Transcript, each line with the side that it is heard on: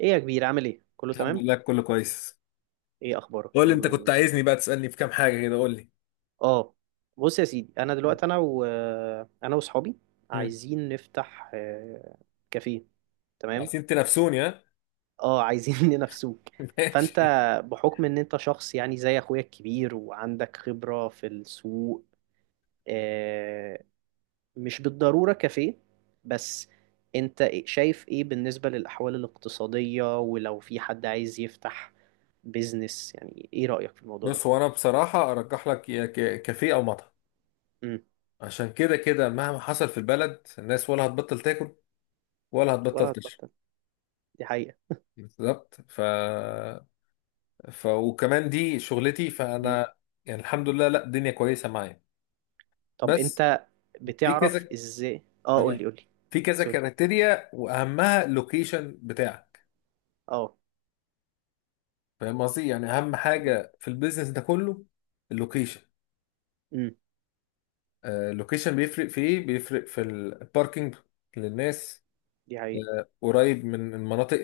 right: ايه يا كبير، عامل ايه؟ كله
left: الحمد
right: تمام؟
left: لله كله كويس.
right: ايه اخبارك؟
left: قول لي انت
right: كله
left: كنت
right: زي الفل.
left: عايزني بقى تسألني في كام حاجة كده، قول لي.
right: اه. بص يا سيدي، انا دلوقتي انا واصحابي
left: مم.
right: عايزين نفتح كافيه. تمام.
left: عايزين تنافسوني؟ ها.
right: اه، عايزين ننافسوك. فانت،
left: ماشي.
right: بحكم ان انت شخص يعني زي اخويا الكبير وعندك خبرة في السوق، آه، مش بالضرورة كافيه، بس انت شايف ايه بالنسبة للاحوال الاقتصادية؟ ولو في حد عايز يفتح بيزنس، يعني ايه رأيك في الموضوع ده؟
left: بص، هو انا بصراحة ارجح لك يا كافيه او مطعم.
right: إمم.
left: عشان كده كده مهما حصل في البلد الناس ولا هتبطل تاكل ولا هتبطل
right: ولا
left: تشرب.
right: هتبطل. دي حقيقة.
left: بالظبط. ف... ف وكمان دي شغلتي،
right: مم.
left: فانا يعني الحمد لله، لا الدنيا كويسة معايا،
right: طب
left: بس.
right: انت
left: في
right: بتعرف
left: كذا،
right: ازاي؟ اه قول لي،
left: آه.
right: قول لي.
left: في كذا
right: سوري.
left: كريتيريا واهمها اللوكيشن بتاعك.
right: اه.
left: فاهم قصدي؟ يعني اهم
right: مم.
left: حاجه في البيزنس ده كله اللوكيشن.
right: مم.
left: اللوكيشن بيفرق في ايه؟ بيفرق في الباركينج للناس،
right: دي حقيقة.
left: قريب من المناطق،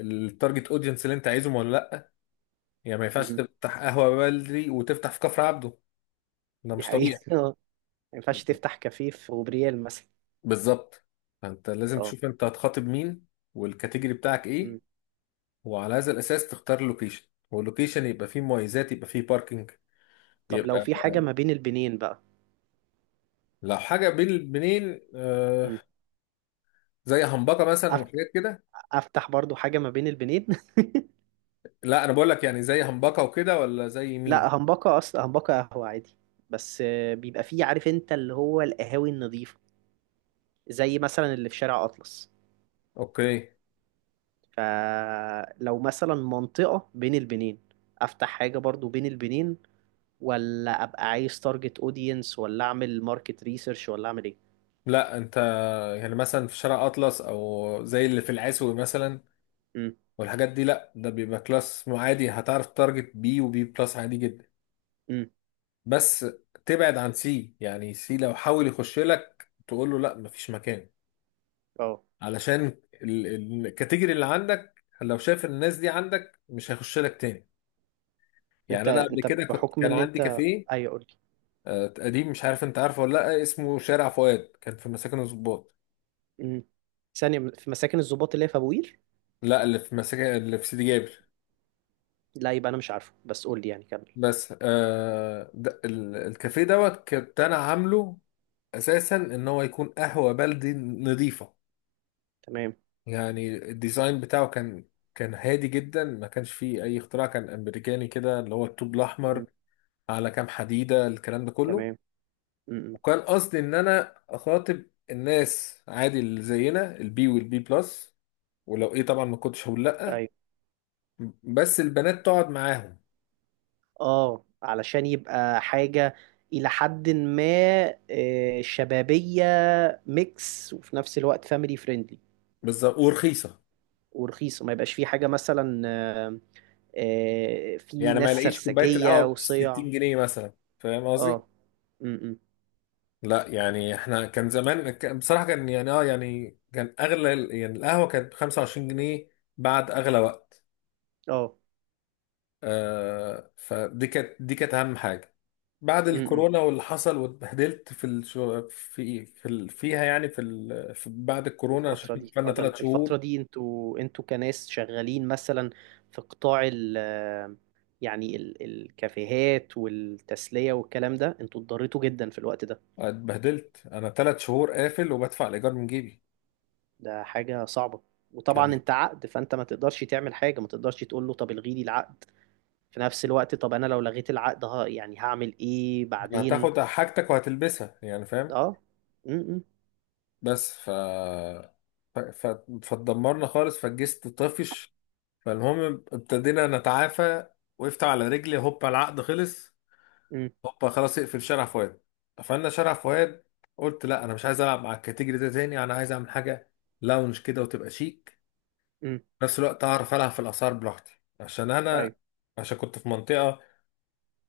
left: التارجت اودينس اللي انت عايزهم ولا لا. يعني ما ينفعش
right: مم.
left: تفتح قهوه بلدي وتفتح في كفر عبده، ده
right: دي
left: مش
right: حقيقة
left: طبيعي.
right: اه، ما ينفعش تفتح كافيه في غبريال مثلا.
left: بالظبط. فانت لازم
right: اه.
left: تشوف انت هتخاطب مين، والكاتيجوري بتاعك ايه،
right: مم.
left: وعلى هذا الاساس تختار اللوكيشن. واللوكيشن يبقى فيه مميزات، يبقى فيه باركينج.
right: طب لو
left: يبقى
right: في حاجة ما بين البنين بقى؟
left: لو حاجه بين البنين
right: مم.
left: زي همبكه مثلا
right: أف-
left: وحاجات كده.
right: افتح برضو حاجة ما بين البنين
left: لا، انا بقول لك يعني زي همبكه وكده، ولا زي مين؟
right: لا، همبكة اصلا، همبكة قهوة عادي، بس بيبقى فيه، عارف انت، اللي هو القهاوي النظيفة، زي مثلا اللي في شارع اطلس.
left: اوكي.
right: فلو مثلا منطقة بين البنين، افتح حاجة برضو بين البنين، ولا ابقى عايز تارجت اودينس، ولا اعمل ماركت ريسيرش، ولا اعمل ايه؟
left: لا انت يعني مثلا في شارع اطلس او زي اللي في العسوي مثلا
right: امم.
left: والحاجات دي، لا ده بيبقى كلاس عادي. هتعرف تارجت بي وبي بلس عادي جدا.
right: امم.
left: بس تبعد عن سي. يعني سي لو حاول يخش لك تقول له لا مفيش مكان،
right: اه.
left: علشان الكاتيجوري اللي عندك لو شاف الناس دي عندك مش هيخش لك تاني.
right: انت
left: يعني انا قبل
right: انت
left: كده كنت
right: بحكم
left: كان
right: ان
left: عندي
right: انت.
left: كافيه
right: ايوه قول لي.
left: قديم. مش عارف انت عارفه ولا لا، اسمه شارع فؤاد، كان في مساكن الضباط.
right: امم. ثانيه، في مساكن الضباط اللي هي في ابو قير؟
left: لا اللي في مساكن اللي في سيدي جابر.
right: لا يبقى انا مش عارفه، بس قول لي يعني، كمل.
left: بس ده الكافيه دوت كنت انا عامله اساسا ان هو يكون قهوه بلدي نظيفه.
right: تمام.
left: يعني الديزاين بتاعه كان هادي جدا، ما كانش فيه اي اختراع، كان امريكاني كده اللي هو الطوب
right: امم.
left: الاحمر على كام حديده، الكلام ده كله.
right: تمام. امم. إمم.
left: وكان قصدي ان انا اخاطب الناس عادي اللي زينا البي والبي بلس، ولو ايه طبعا ما كنتش هقول لا
right: ايوه.
left: بس البنات تقعد معاهم.
right: اه، علشان يبقى حاجه الى حد ما شبابيه، ميكس، وفي نفس الوقت فاميلي فريندلي.
left: بالظبط ورخيصه.
right: ورخيصه، ما يبقاش فيه حاجه مثلا، آمم، في
left: يعني ما
right: ناس
left: يلاقيش كوبايه القهوه
right: سرسجية
left: ب
right: وصيع.
left: 60 جنيه مثلا. فاهم قصدي؟
right: اه. امم.
left: لا يعني احنا كان زمان بصراحه كان يعني اه يعني كان اغلى يعني القهوه كانت ب 25 جنيه، بعد اغلى وقت.
right: اه.
left: آه، فدي كانت دي كانت اهم حاجه. بعد
right: امم.
left: الكورونا واللي حصل واتبهدلت في الشو فيها يعني في, ال... في بعد الكورونا
right: الفترة
left: عشان
right: دي، اه
left: قفلنا
right: ده
left: 3 شهور.
right: الفترة دي انتوا كناس شغالين مثلا في قطاع يعني الكافيهات والتسلية والكلام ده، انتوا اتضريتوا جدا في الوقت ده؟
left: اتبهدلت انا 3 شهور قافل وبدفع الايجار من جيبي.
right: ده حاجة صعبة. وطبعا
left: كان
right: انت عقد، فانت ما تقدرش تعمل حاجة، ما تقدرش تقول له طب الغي لي العقد. في نفس الوقت، طب انا لو لغيت العقد، ها، يعني هعمل ايه
left: يعني
right: بعدين؟
left: هتاخد حاجتك وهتلبسها، يعني فاهم.
right: اه. امم.
left: بس ف ف... ف... فاتدمرنا خالص، فالجست طفش. فالمهم ابتدينا نتعافى، وقفت على رجلي. هوبا العقد خلص،
right: امم.
left: هوبا خلاص اقفل شارع فؤاد. قفلنا شارع فؤاد. قلت لا انا مش عايز العب مع الكاتيجوري ده تاني، انا عايز اعمل حاجه لاونج كده وتبقى شيك،
right: امم.
left: في نفس الوقت اعرف العب في الاسعار براحتي، عشان
right: ايوه.
left: انا عشان كنت في منطقه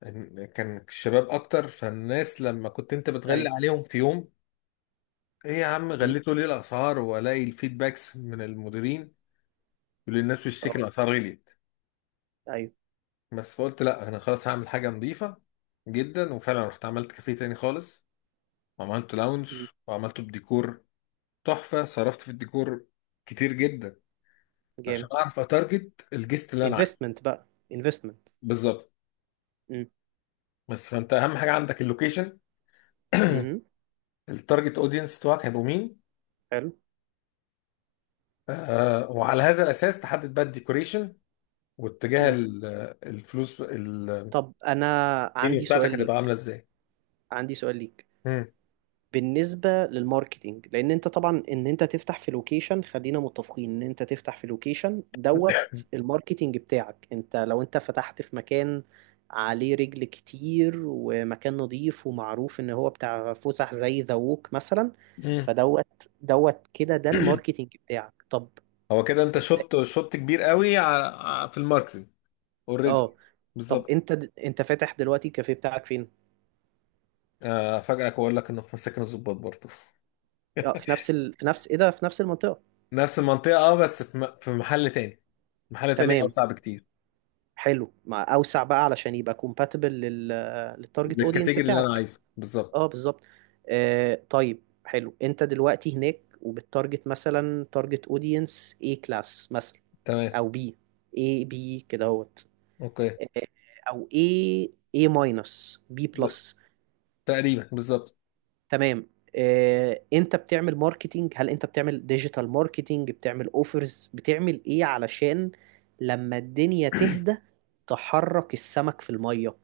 left: كان الشباب اكتر. فالناس لما كنت انت بتغلي
right: ايوه.
left: عليهم في يوم، ايه يا عم
right: مم.
left: غليتوا ليه الاسعار، والاقي الفيدباكس من المديرين يقول لي الناس بتشتكي
right: اه.
left: الاسعار غليت.
right: ايوه.
left: بس فقلت لا انا خلاص هعمل حاجه نظيفه جدا، وفعلا رحت عملت كافيه تاني خالص، وعملت لاونج،
right: مم.
left: وعملته بديكور تحفه. صرفت في الديكور كتير جدا عشان
right: جامد.
left: اعرف اتارجت الجست اللي انا عايزه
right: انفستمنت بقى، انفستمنت.
left: بالظبط.
right: مم.
left: بس فانت اهم حاجه عندك اللوكيشن،
right: مم.
left: التارجت اودينس بتوعك هيبقوا مين،
right: حلو.
left: آه، وعلى هذا الاساس تحدد بقى الديكوريشن واتجاه
right: مم.
left: الفلوس، المنيو
right: طب انا عندي سؤال
left: بتاعتك هتبقى
right: ليك،
left: عامله ازاي.
right: عندي سؤال ليك.
left: مم.
right: بالنسبة للماركتينج، لان انت طبعا، ان انت تفتح في لوكيشن، خلينا متفقين ان انت تفتح في لوكيشن دوت، الماركتينج بتاعك، انت لو انت فتحت في مكان عليه رجل كتير ومكان نظيف ومعروف ان هو بتاع فسح زي ذا ووك مثلا،
left: مم.
right: فدوت دوت كده، ده الماركتينج بتاعك. طب
left: هو كده انت شوت شوت كبير قوي في الماركتنج
right: اه،
left: اوريدي.
right: طب
left: بالظبط.
right: انت انت فاتح دلوقتي الكافيه بتاعك فين؟
left: افاجئك واقول لك انه في مساكن الضباط برضه.
right: اه، في نفس ال... في نفس ايه ده في نفس المنطقة.
left: نفس المنطقه، اه، بس في في محل تاني. محل تاني
right: تمام.
left: اوسع بكتير.
right: حلو، مع اوسع بقى علشان يبقى كومباتبل للتارجت اودينس
left: للكاتيجوري اللي انا
right: بتاعك.
left: عايزه بالظبط.
right: اه بالظبط. طيب. حلو، انت دلوقتي هناك، وبتارجت مثلا تارجت اودينس اي كلاس مثلا،
left: تمام.
right: او بي، اي بي كده اهوت.
left: اوكي.
right: آه، او اي، اي ماينس، بي
left: ب...
right: بلس.
left: تقريبا بالظبط.
right: تمام. انت بتعمل ماركتينج، هل انت بتعمل ديجيتال ماركتينج، بتعمل اوفرز، بتعمل ايه علشان لما الدنيا تهدى، تحرك السمك في المية؟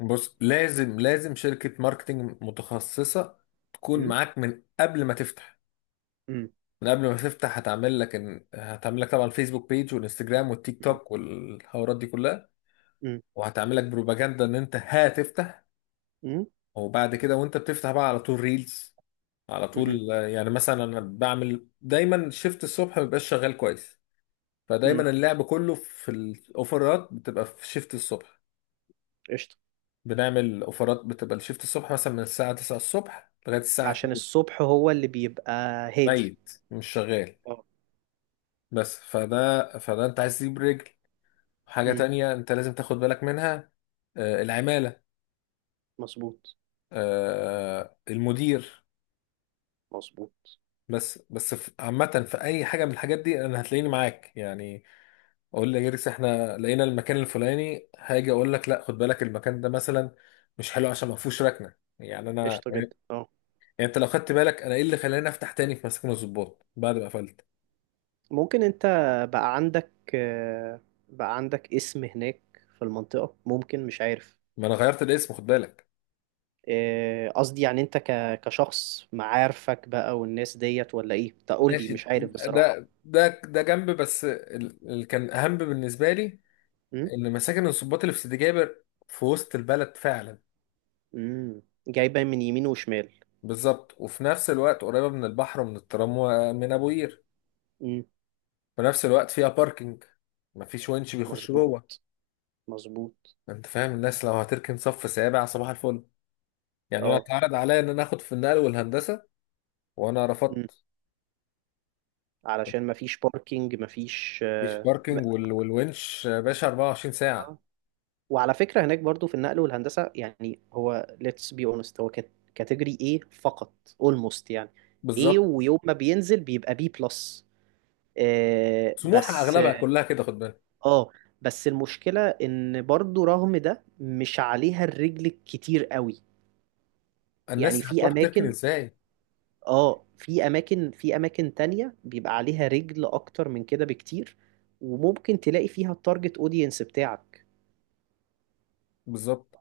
left: بص لازم شركه ماركتنج متخصصه تكون
right: م؟
left: معاك من قبل ما تفتح.
right: م-.
left: من قبل ما تفتح هتعمل لك هتعمل لك طبعا الفيسبوك بيج والانستجرام والتيك
right: م-.
left: توك والحوارات دي كلها،
right: م-.
left: وهتعمل لك بروباجندا ان انت هتفتح.
right: م-.
left: وبعد كده وانت بتفتح بقى على طول ريلز على
right: م-.
left: طول. يعني مثلا انا بعمل دايما شيفت الصبح ما بيبقاش شغال كويس،
right: م-.
left: فدايما اللعب كله في الاوفرات بتبقى في شيفت الصبح.
right: قشطة.
left: بنعمل اوفرات بتبقى الشيفت الصبح مثلا من الساعة 9 الصبح لغاية الساعة
right: عشان
left: 2
right: الصبح هو اللي بيبقى هادي.
left: ميت مش شغال.
right: اه.
left: بس فده انت عايز تجيب رجل. حاجة
right: م،.
left: تانية انت لازم تاخد بالك منها، العمالة،
right: مظبوط.
left: المدير.
right: مظبوط.
left: بس عامة في أي حاجة من الحاجات دي أنا هتلاقيني معاك يعني. أقول لجيركس إحنا لقينا المكان الفلاني، هاجي أقول لك لا خد بالك المكان ده مثلا مش حلو عشان ما فيهوش ركنة، يعني أنا
right: قشطة جدا،
left: يعني.
right: اه.
left: يعني أنت لو خدت بالك أنا إيه اللي خلاني أفتح تاني في مساكن الضباط بعد ما قفلت؟
right: ممكن انت بقى عندك آه، بقى عندك اسم هناك في المنطقة، ممكن، مش عارف.
left: ما أنا غيرت الاسم خد بالك.
right: إيه، قصدي يعني انت كشخص، معارفك بقى والناس ديت، ولا ايه؟ تقول لي،
left: ماشي.
right: مش عارف بصراحة.
left: ده جنب، بس اللي كان أهم بالنسبة لي
right: امم.
left: إن مساكن الضباط اللي في سيدي جابر في وسط البلد فعلا.
right: امم. جايبة من يمين وشمال.
left: بالظبط، وفي نفس الوقت قريبة من البحر ومن الترام ومن أبو قير.
right: امم.
left: في نفس الوقت فيها باركينج، مفيش ونش بيخش
right: مظبوط.
left: جوه.
right: مظبوط.
left: انت فاهم، الناس لو هتركن صف سابع صباح الفل. يعني انا
right: اه.
left: اتعرض عليا ان انا اخد في النقل والهندسه، وانا
right: امم.
left: رفضت.
right: علشان مفيش باركينج، مفيش
left: مفيش باركينج والونش يا باشا 24 ساعه.
right: اه. وعلى فكرة هناك برضو في النقل والهندسة، يعني هو let's be honest، هو كاتيجوري ايه فقط، almost يعني. ايه،
left: بالظبط.
right: ويوم ما بينزل بيبقى بي بلس،
left: سموحه
right: بس.
left: اغلبها كلها كده خد بالك.
right: اه. بس المشكلة ان برضو رغم ده مش عليها الرجل الكتير قوي. يعني
left: الناس
right: في
left: هتروح تركن
right: اماكن.
left: ازاي؟
right: اه. في اماكن تانية بيبقى عليها رجل اكتر من كده بكتير، وممكن تلاقي فيها التارجت اودينس بتاعك،
left: بالظبط.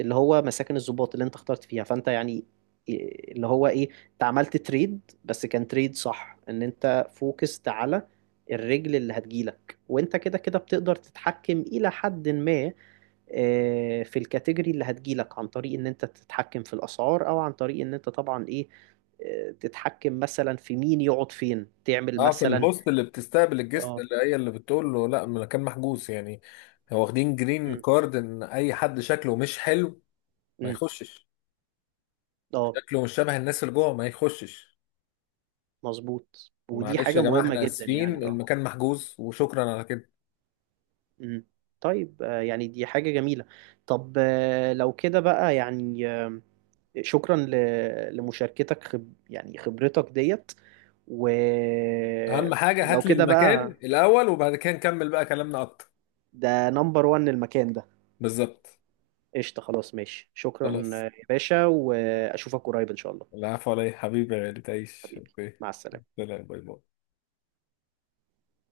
right: اللي هو مساكن الضباط اللي انت اخترت فيها. فانت يعني إيه- اللي هو ايه، انت عملت تريد، بس كان تريد صح ان انت فوكست على الرجل اللي هتجيلك. وانت كده كده بتقدر تتحكم الى حد ما في الكاتيجوري اللي هتجيلك، عن طريق ان انت تتحكم في الاسعار، او عن طريق ان انت طبعا ايه، تتحكم مثلا في مين يقعد فين، تعمل
left: اه، في
right: مثلا.
left: الهوست اللي بتستقبل الجست،
right: اه.
left: اللي هي اللي بتقول له لا المكان محجوز يعني. هو واخدين جرين
right: أم،.
left: كارد ان اي حد شكله مش حلو ما
right: أم،.
left: يخشش.
right: اه.
left: شكله مش شبه الناس اللي جوه ما يخشش.
right: مظبوط، ودي
left: معلش يا
right: حاجة
left: جماعة
right: مهمة
left: احنا
right: جدا
left: اسفين
right: يعني، اه.
left: المكان محجوز وشكرا على كده.
right: أم. طيب، يعني دي حاجة جميلة. طب، لو كده بقى يعني شكرا لمشاركتك، خب يعني خبرتك ديت و...
left: اهم حاجة
right: ولو
left: هات لي
right: كده
left: المكان
right: بقى،
left: الاول وبعد كده نكمل بقى كلامنا اكتر.
right: ده نمبر وان المكان ده.
left: بالظبط.
right: قشطة، خلاص ماشي. شكرا
left: خلاص.
right: يا باشا، وأشوفك قريب إن شاء الله.
left: العفو علي حبيبي يا غالي تعيش.
right: حبيبي.
left: اوكي.
right: مع السلامة.
left: سلام، باي باي.